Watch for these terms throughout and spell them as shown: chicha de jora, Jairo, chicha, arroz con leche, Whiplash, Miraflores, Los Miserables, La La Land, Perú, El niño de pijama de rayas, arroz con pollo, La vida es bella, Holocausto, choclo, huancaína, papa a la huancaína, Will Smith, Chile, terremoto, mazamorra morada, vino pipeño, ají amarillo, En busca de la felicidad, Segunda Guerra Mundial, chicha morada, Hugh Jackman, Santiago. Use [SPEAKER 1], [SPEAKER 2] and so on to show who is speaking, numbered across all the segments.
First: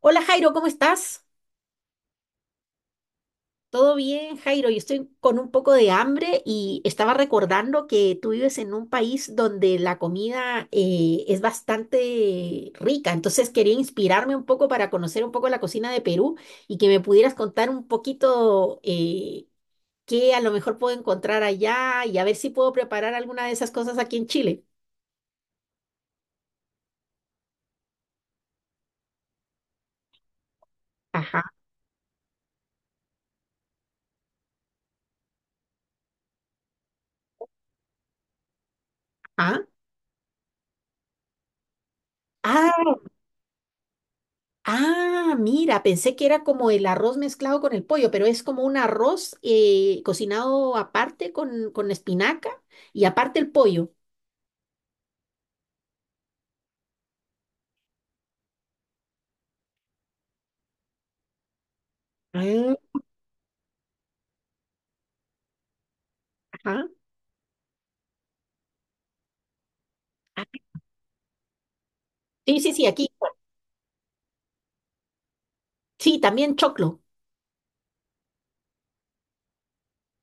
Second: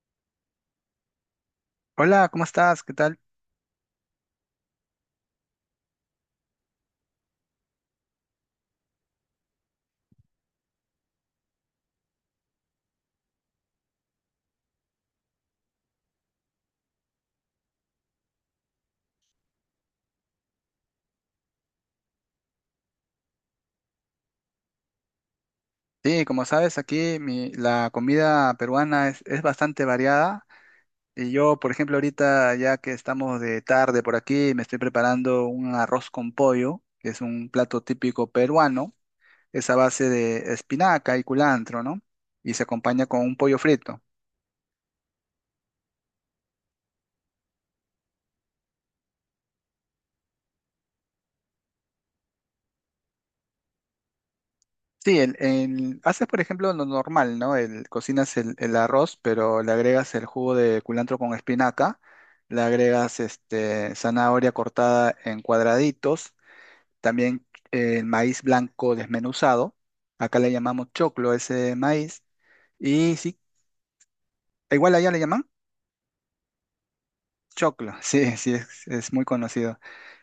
[SPEAKER 1] Hola Jairo, ¿cómo estás?
[SPEAKER 2] Hola, ¿cómo estás? ¿Qué tal?
[SPEAKER 1] ¿Todo bien, Jairo? Yo estoy con un poco de hambre y estaba recordando que tú vives en un país donde la comida es bastante rica, entonces quería inspirarme un poco para conocer un poco la cocina de Perú y que me pudieras contar un poquito qué a lo mejor puedo encontrar allá y a ver si puedo preparar alguna de esas cosas aquí en Chile.
[SPEAKER 2] Sí, como sabes, la comida peruana es bastante variada. Y
[SPEAKER 1] Ajá,
[SPEAKER 2] yo, por ejemplo, ahorita ya que estamos de tarde por aquí, me estoy preparando un arroz con pollo, que es un plato típico peruano.
[SPEAKER 1] ajá.
[SPEAKER 2] Es a base de espinaca y culantro, ¿no? Y se
[SPEAKER 1] Ah,
[SPEAKER 2] acompaña con un pollo frito.
[SPEAKER 1] ah, mira, pensé que era como el arroz mezclado con el pollo, pero es como un arroz cocinado aparte con, espinaca y aparte el pollo.
[SPEAKER 2] Sí, haces por ejemplo lo normal, ¿no? Cocinas el arroz, pero le agregas el jugo de culantro con espinaca, le
[SPEAKER 1] Ah,
[SPEAKER 2] agregas zanahoria cortada en cuadraditos,
[SPEAKER 1] ajá.
[SPEAKER 2] también el maíz blanco desmenuzado, acá
[SPEAKER 1] Ah,
[SPEAKER 2] le llamamos choclo ese maíz,
[SPEAKER 1] sí, sí, sí, aquí.
[SPEAKER 2] y sí, igual allá le llaman
[SPEAKER 1] Sí, también choclo.
[SPEAKER 2] choclo, sí, sí, es muy conocido.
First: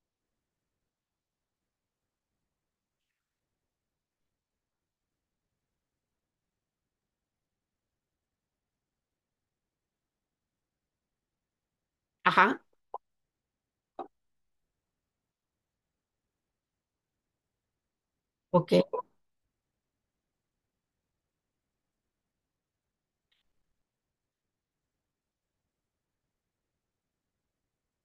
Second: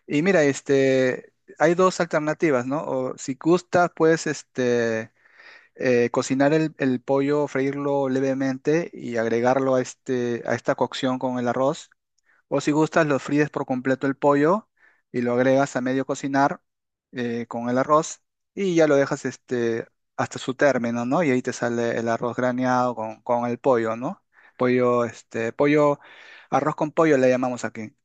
[SPEAKER 2] Y mira, hay dos alternativas, ¿no? O si gustas, puedes este cocinar el pollo, freírlo levemente y agregarlo a, a esta cocción con el arroz.
[SPEAKER 1] Ajá,
[SPEAKER 2] O si gustas, lo fríes por completo el pollo y lo agregas a medio cocinar con el arroz y ya lo
[SPEAKER 1] ok.
[SPEAKER 2] dejas hasta su término, ¿no? Y ahí te sale el arroz graneado con el pollo, ¿no? Pollo, este, pollo, arroz con pollo le llamamos aquí.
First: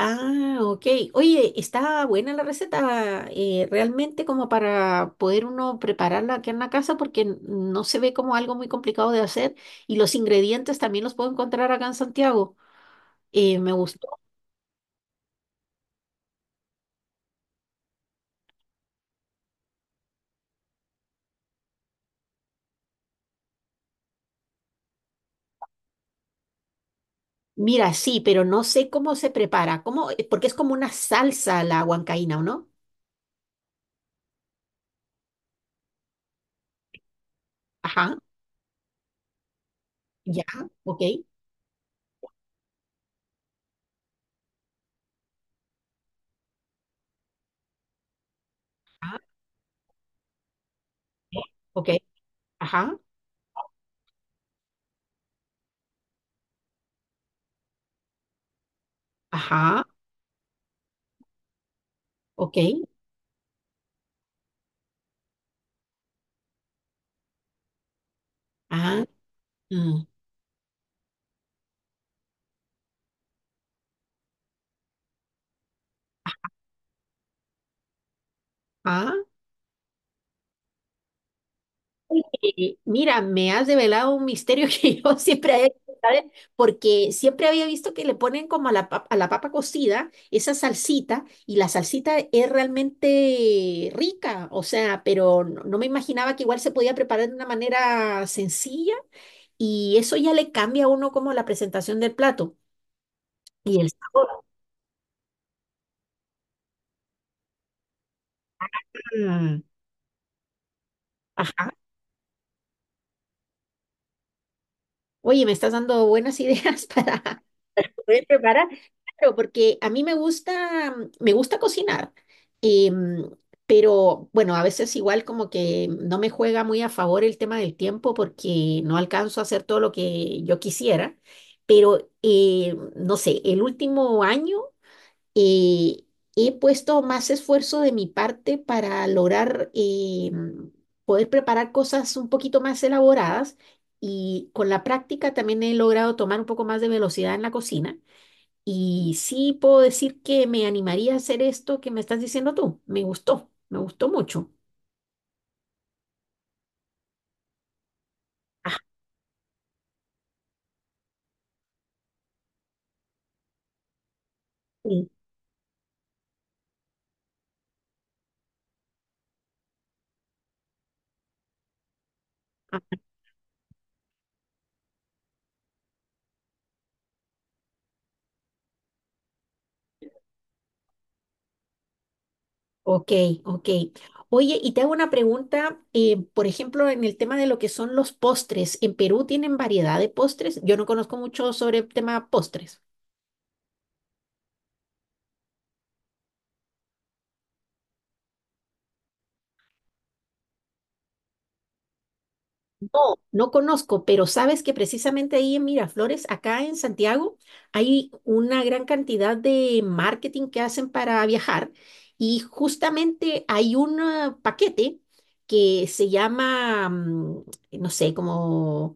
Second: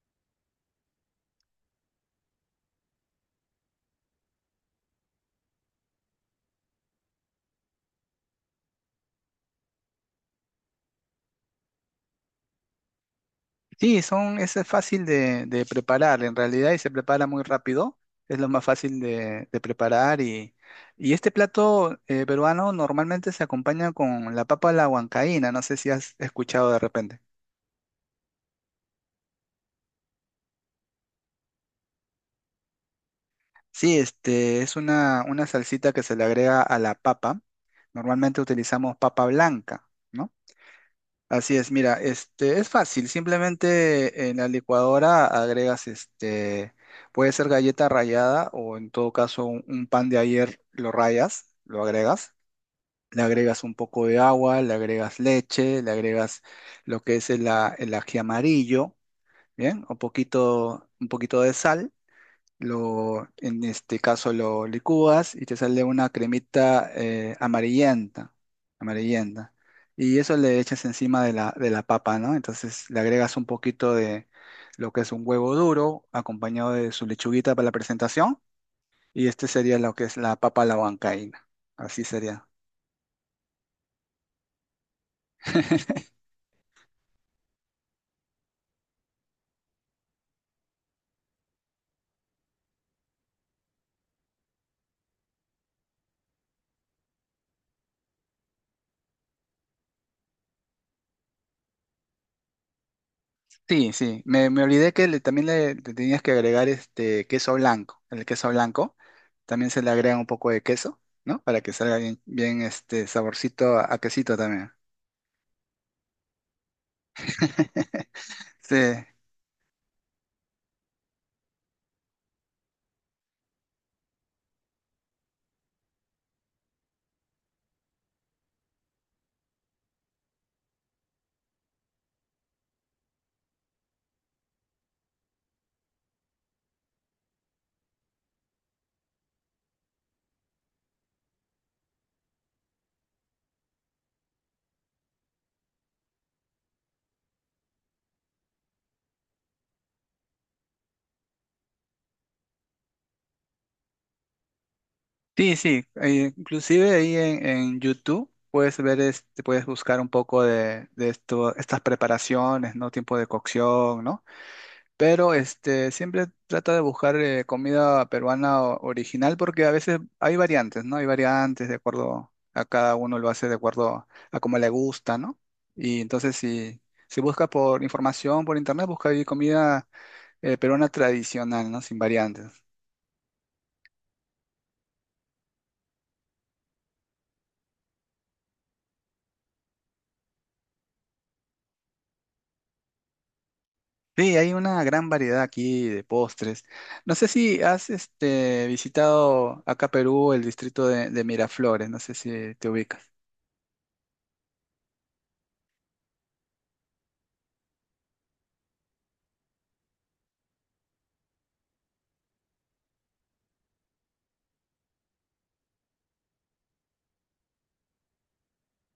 [SPEAKER 1] Ah, ok. Oye, está buena la receta, realmente como para poder uno prepararla aquí en la casa porque no se ve como algo muy complicado de hacer y los ingredientes también los puedo encontrar acá en Santiago. Me
[SPEAKER 2] Sí,
[SPEAKER 1] gustó.
[SPEAKER 2] son, ese es fácil de preparar en realidad y se prepara muy rápido. Es lo más fácil de preparar y este plato peruano normalmente se acompaña con la papa a la huancaína, no sé si has escuchado de repente.
[SPEAKER 1] Mira, sí, pero no sé cómo se prepara, porque es como una salsa la huancaína, ¿o no?
[SPEAKER 2] Sí, este es una salsita que se le agrega a la papa.
[SPEAKER 1] Ajá,
[SPEAKER 2] Normalmente utilizamos papa blanca, ¿no?
[SPEAKER 1] ya, ok,
[SPEAKER 2] Así es, mira, este es fácil, simplemente en la licuadora agregas puede ser galleta rallada o en todo
[SPEAKER 1] ah,
[SPEAKER 2] caso un pan de ayer lo
[SPEAKER 1] eh,
[SPEAKER 2] rayas, lo
[SPEAKER 1] ok,
[SPEAKER 2] agregas,
[SPEAKER 1] ajá,
[SPEAKER 2] le agregas un poco de agua, le agregas leche, le agregas lo que es el ají amarillo,
[SPEAKER 1] ajá,
[SPEAKER 2] ¿bien? Un poquito de sal
[SPEAKER 1] ok,
[SPEAKER 2] lo, en este caso lo licúas y te sale una cremita amarillenta,
[SPEAKER 1] ah,
[SPEAKER 2] amarillenta.
[SPEAKER 1] mm,
[SPEAKER 2] Y eso le echas encima de la papa, ¿no? Entonces le agregas un poquito de lo que es un huevo duro, acompañado de su lechuguita para la presentación.
[SPEAKER 1] ah.
[SPEAKER 2] Y este sería lo que es la papa a la huancaína. Así sería.
[SPEAKER 1] Oye, mira, me has develado un misterio que yo siempre había, ¿sabes? Porque siempre había visto que le ponen como a a la papa cocida esa salsita y la salsita es realmente rica, o sea, pero no me imaginaba que igual se podía preparar de una manera sencilla. Y eso ya le cambia a uno como la presentación del plato y el
[SPEAKER 2] Sí, sí,
[SPEAKER 1] sabor.
[SPEAKER 2] me, me olvidé que también le tenías que agregar este queso blanco. El queso blanco
[SPEAKER 1] Mm,
[SPEAKER 2] también se le agrega un poco de queso, ¿no? Para
[SPEAKER 1] ajá.
[SPEAKER 2] que salga bien, bien este saborcito a quesito también.
[SPEAKER 1] Oye, me estás dando buenas ideas para poder preparar.
[SPEAKER 2] Sí,
[SPEAKER 1] Claro, porque a mí me gusta cocinar, em, pero bueno, a veces igual como que no me juega muy a favor el tema del tiempo porque no alcanzo a hacer todo lo que yo quisiera. Pero no sé, el último año eh, he puesto más esfuerzo de mi parte para lograr poder preparar cosas un poquito más elaboradas y con la práctica también he logrado tomar un poco más de velocidad en la cocina. Y sí puedo decir que me animaría a hacer esto que me estás diciendo tú. Me gustó mucho.
[SPEAKER 2] sí, sí. Inclusive ahí en YouTube puedes
[SPEAKER 1] Ah,
[SPEAKER 2] ver, puedes buscar un poco de esto, estas preparaciones, ¿no? Tiempo de cocción, ¿no?
[SPEAKER 1] sí.
[SPEAKER 2] Pero siempre trata de buscar comida peruana original porque a veces hay variantes, ¿no? Hay variantes de acuerdo a cada uno lo hace de acuerdo a cómo le gusta, ¿no? Y entonces si, si busca por información por internet, busca ahí comida peruana tradicional, ¿no? Sin variantes.
[SPEAKER 1] Ok, ok. Oye, y te hago una pregunta, por ejemplo, en el tema de lo que son los postres, ¿en Perú tienen variedad de postres? Yo no conozco mucho sobre el tema postres.
[SPEAKER 2] Sí, hay una gran variedad aquí de postres. No sé si has visitado acá Perú el distrito de Miraflores, no sé si te ubicas.
[SPEAKER 1] No, no conozco, pero sabes que precisamente ahí en Miraflores, acá en Santiago, hay una gran cantidad de marketing que hacen para viajar y justamente hay un paquete que se llama, no sé, como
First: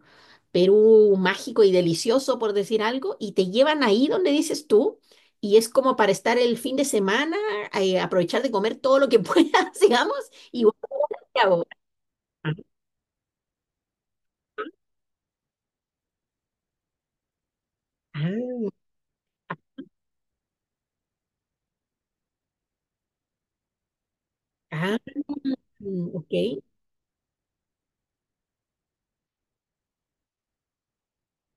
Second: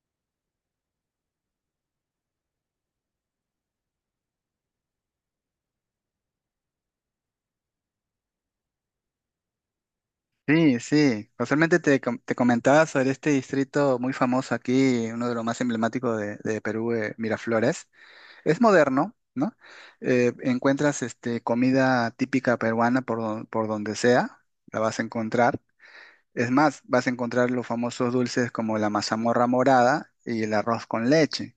[SPEAKER 1] Perú mágico y delicioso, por decir algo, y te llevan ahí donde dices tú. Y es como para estar el fin de semana, aprovechar de comer todo lo que puedas, digamos, y volver
[SPEAKER 2] Sí,
[SPEAKER 1] a
[SPEAKER 2] sí.
[SPEAKER 1] Santiago.
[SPEAKER 2] Casualmente te comentaba sobre este distrito muy famoso aquí, uno de los más emblemáticos de Perú, Miraflores. Es
[SPEAKER 1] Ah,
[SPEAKER 2] moderno, ¿no? Encuentras comida típica peruana por donde sea, la
[SPEAKER 1] ah,
[SPEAKER 2] vas a encontrar.
[SPEAKER 1] mm, ok.
[SPEAKER 2] Es más, vas a encontrar los famosos dulces como la mazamorra morada y el arroz con leche.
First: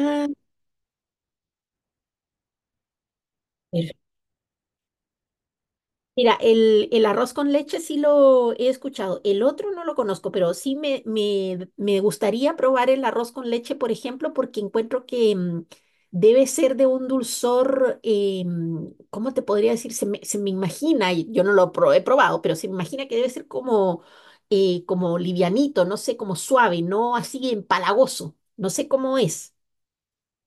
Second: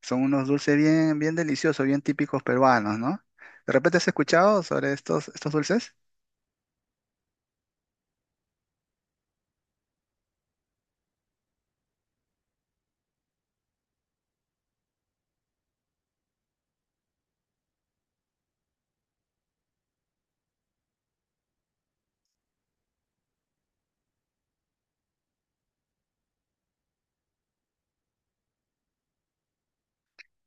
[SPEAKER 2] Son unos dulces bien, bien deliciosos, bien típicos peruanos, ¿no? ¿De repente
[SPEAKER 1] perfecto.
[SPEAKER 2] has escuchado sobre estos, estos dulces?
[SPEAKER 1] Mira, el arroz con leche sí lo he escuchado. El otro no lo conozco, pero sí me gustaría probar el arroz con leche, por ejemplo, porque encuentro que debe ser de un dulzor, ¿cómo te podría decir? Se me imagina, y yo no lo he probado, pero se me imagina que debe ser como, como livianito, no sé, como suave, no así empalagoso. No sé cómo es.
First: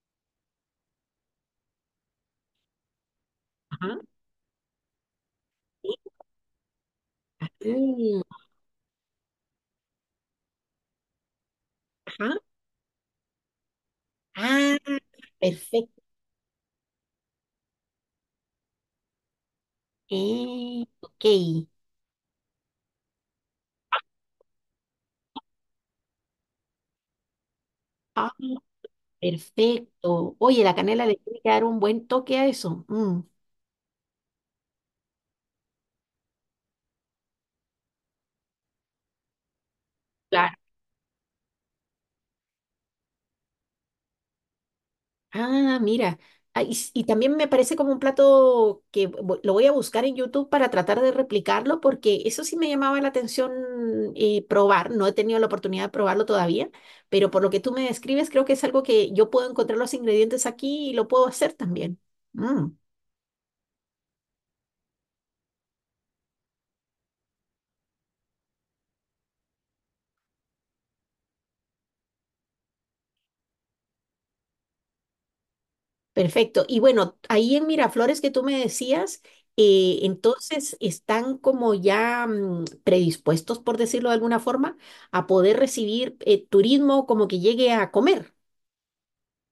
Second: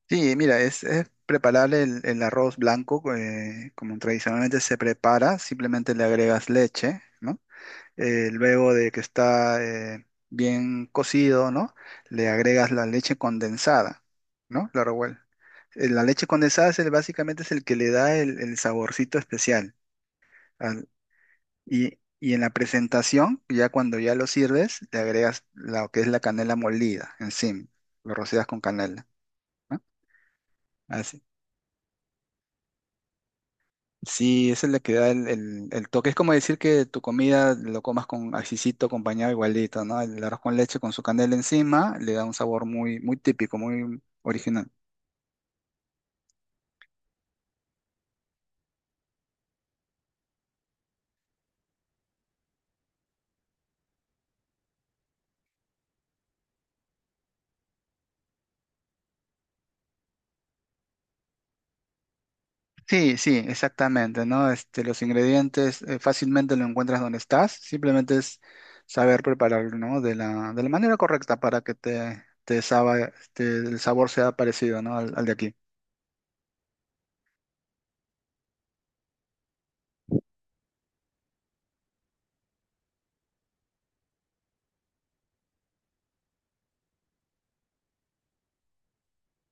[SPEAKER 2] Sí, mira, es preparable el arroz blanco como
[SPEAKER 1] Ajá.
[SPEAKER 2] tradicionalmente se prepara, simplemente le agregas leche, ¿no?
[SPEAKER 1] Mm,
[SPEAKER 2] Luego de que está bien cocido, ¿no?
[SPEAKER 1] ajá.
[SPEAKER 2] Le agregas la leche condensada, ¿no?
[SPEAKER 1] Ah, perfecto.
[SPEAKER 2] La leche condensada básicamente es el que le da el saborcito especial. al-
[SPEAKER 1] Ok.
[SPEAKER 2] y, y en la presentación, ya cuando ya lo sirves, le agregas lo que es la canela molida encima, lo
[SPEAKER 1] Ah,
[SPEAKER 2] rocias con canela. ¿No?
[SPEAKER 1] perfecto. Oye, la canela le
[SPEAKER 2] Así-
[SPEAKER 1] tiene que dar un buen toque a eso. Mm.
[SPEAKER 2] Sí, esa es la que da el toque. Es como decir que tu comida lo comas con ajicito, acompañado igualito, ¿no? El arroz
[SPEAKER 1] Claro.
[SPEAKER 2] con leche con su canela encima le da un sabor muy, muy típico, muy original.
[SPEAKER 1] Ah, mira. Ah, y también me parece como un plato que lo voy a buscar en YouTube para tratar de replicarlo, porque eso sí me llamaba la atención probar. No he tenido la oportunidad de probarlo todavía, pero por lo que tú me describes, creo que es algo que yo puedo encontrar los ingredientes aquí y lo puedo hacer también. Mm.
[SPEAKER 2] Sí, sí, exactamente, ¿no? Este, los ingredientes fácilmente lo encuentras donde estás. Simplemente es saber prepararlo, ¿no? De la manera correcta para que el sabor sea parecido, ¿no? Al, al de aquí.
[SPEAKER 1] Perfecto. Y bueno, ahí en Miraflores que tú me decías, entonces están como ya predispuestos, por decirlo de alguna forma, a poder recibir turismo como que llegue a comer.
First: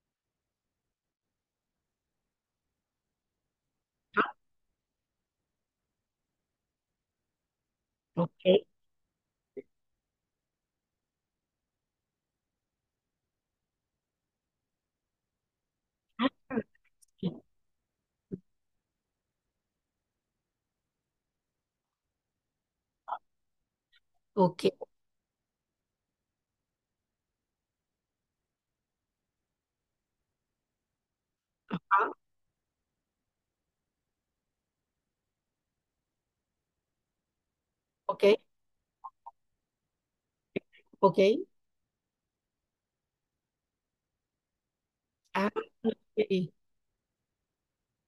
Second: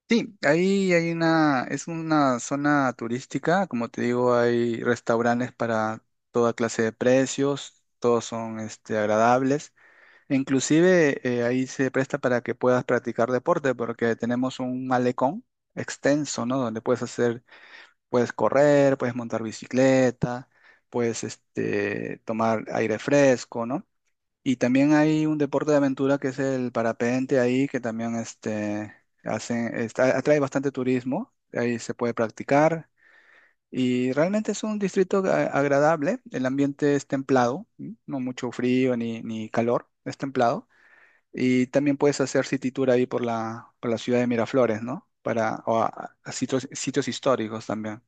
[SPEAKER 2] Sí, ahí hay una, es una zona turística, como te
[SPEAKER 1] Ah,
[SPEAKER 2] digo, hay restaurantes para toda clase de precios, todos son
[SPEAKER 1] ok.
[SPEAKER 2] agradables, e inclusive ahí se presta para que puedas practicar deporte, porque tenemos un malecón
[SPEAKER 1] Ah,
[SPEAKER 2] extenso, ¿no? Donde puedes hacer, puedes correr, puedes montar bicicleta, puedes tomar aire fresco, ¿no? Y
[SPEAKER 1] ok. Ok.
[SPEAKER 2] también hay un deporte de aventura que es el parapente ahí, que también atrae bastante turismo, ahí se
[SPEAKER 1] Ah,
[SPEAKER 2] puede practicar. Y realmente es un distrito agradable, el ambiente es templado, ¿m? No
[SPEAKER 1] ok.
[SPEAKER 2] mucho frío ni, ni calor, es templado.
[SPEAKER 1] Ok.
[SPEAKER 2] Y también puedes hacer city tour ahí por la ciudad de Miraflores, ¿no?
[SPEAKER 1] Ah,
[SPEAKER 2] Para, o a
[SPEAKER 1] ok.
[SPEAKER 2] sitios, sitios históricos también.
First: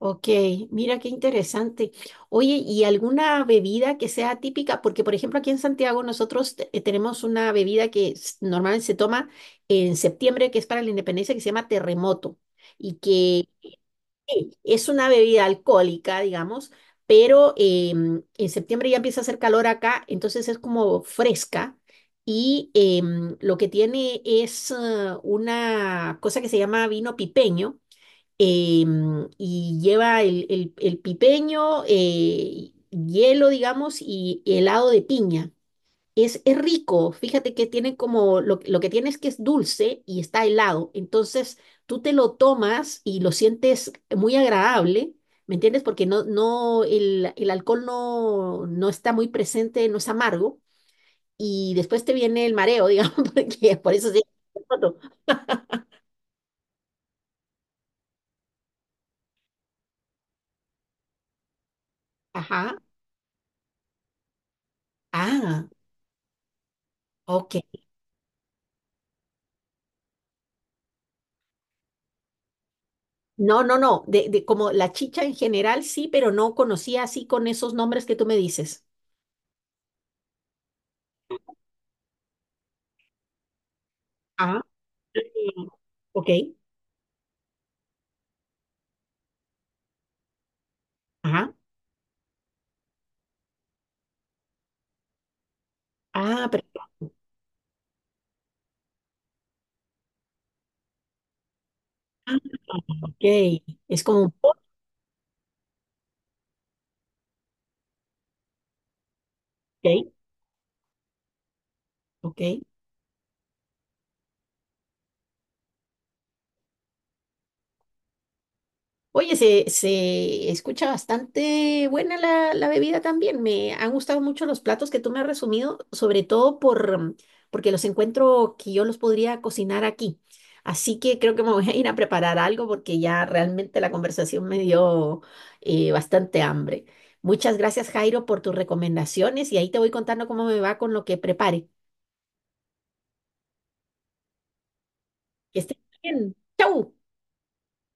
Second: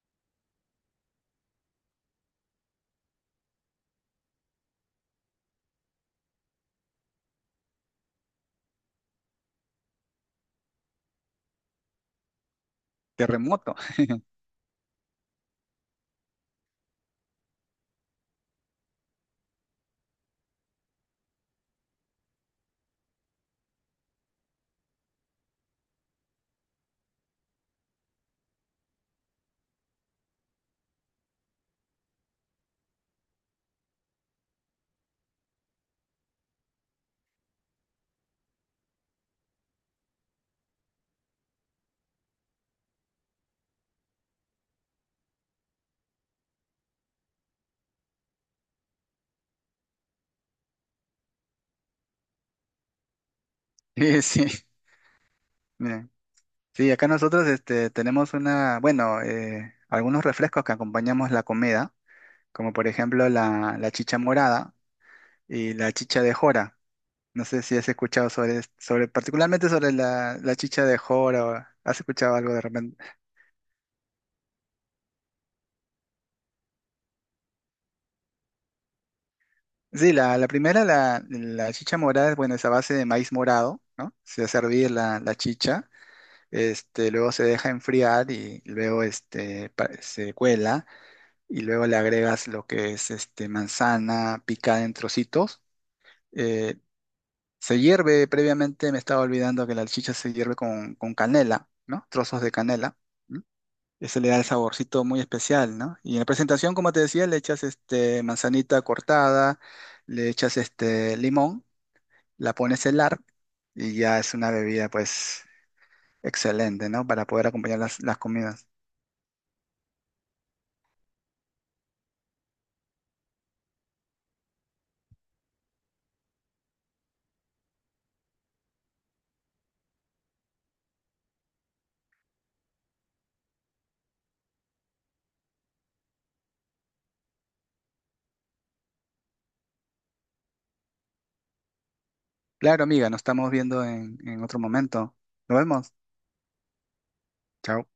[SPEAKER 1] Ok, mira qué interesante. Oye, ¿y alguna bebida que sea típica? Porque, por ejemplo, aquí en Santiago nosotros tenemos una bebida que normalmente se toma en septiembre, que es para la independencia, que se llama terremoto, y que
[SPEAKER 2] Terremoto.
[SPEAKER 1] es una bebida alcohólica, digamos, pero en septiembre ya empieza a hacer calor acá, entonces es como fresca. Y lo que tiene es una cosa que se llama vino pipeño y lleva el pipeño, hielo, digamos, y helado de piña. Es rico, fíjate que tiene como lo que tiene es que es dulce y está helado. Entonces tú te lo tomas y lo sientes muy agradable, ¿me entiendes? Porque no, no, el alcohol no, no está muy presente, no es amargo. Y después te viene el mareo, digamos, porque por eso sí.
[SPEAKER 2] Sí, sí. Sí, acá nosotros tenemos una, bueno, algunos refrescos que acompañamos la comida, como
[SPEAKER 1] Ajá.
[SPEAKER 2] por ejemplo la, la chicha morada
[SPEAKER 1] Ah,
[SPEAKER 2] y la chicha de jora. No sé
[SPEAKER 1] ok.
[SPEAKER 2] si has escuchado sobre particularmente sobre la, la chicha de jora, o has escuchado algo de repente.
[SPEAKER 1] No, no, no, de como la chicha en general sí, pero no conocía así con esos nombres que tú me dices.
[SPEAKER 2] Sí, la primera, la chicha morada, es, bueno, es a base de maíz morado, ¿no? Se hace
[SPEAKER 1] Ah,
[SPEAKER 2] hervir la, la
[SPEAKER 1] mm.
[SPEAKER 2] chicha,
[SPEAKER 1] Ok,
[SPEAKER 2] luego se deja enfriar y luego se cuela.
[SPEAKER 1] ajá.
[SPEAKER 2] Y luego le agregas lo que es este manzana picada en trocitos.
[SPEAKER 1] Ah, pero,
[SPEAKER 2] Eh, Se hierve previamente, me estaba olvidando que la salchicha se hierve con canela, ¿no?
[SPEAKER 1] ah,
[SPEAKER 2] Trozos de canela.
[SPEAKER 1] ok,
[SPEAKER 2] ¿M?
[SPEAKER 1] es
[SPEAKER 2] Ese
[SPEAKER 1] como
[SPEAKER 2] le
[SPEAKER 1] un
[SPEAKER 2] da el saborcito muy especial, ¿no? Y en la presentación, como te decía, le echas este manzanita cortada,
[SPEAKER 1] ok,
[SPEAKER 2] le echas este limón,
[SPEAKER 1] ok.
[SPEAKER 2] la pones a helar y ya es una bebida pues excelente, ¿no? Para poder acompañar las comidas.
[SPEAKER 1] Oye, se escucha bastante buena la bebida también. Me han gustado mucho los platos que tú me has resumido, sobre todo porque los encuentro que yo los podría cocinar aquí. Así que creo que me voy a ir a preparar algo porque ya realmente la conversación me dio bastante hambre. Muchas gracias, Jairo, por tus recomendaciones y ahí te voy contando cómo me va con lo que prepare.
[SPEAKER 2] Claro, amiga, nos estamos viendo en otro momento.
[SPEAKER 1] Que
[SPEAKER 2] Nos
[SPEAKER 1] estés
[SPEAKER 2] vemos.
[SPEAKER 1] bien. ¡Chau!
[SPEAKER 2] Chao.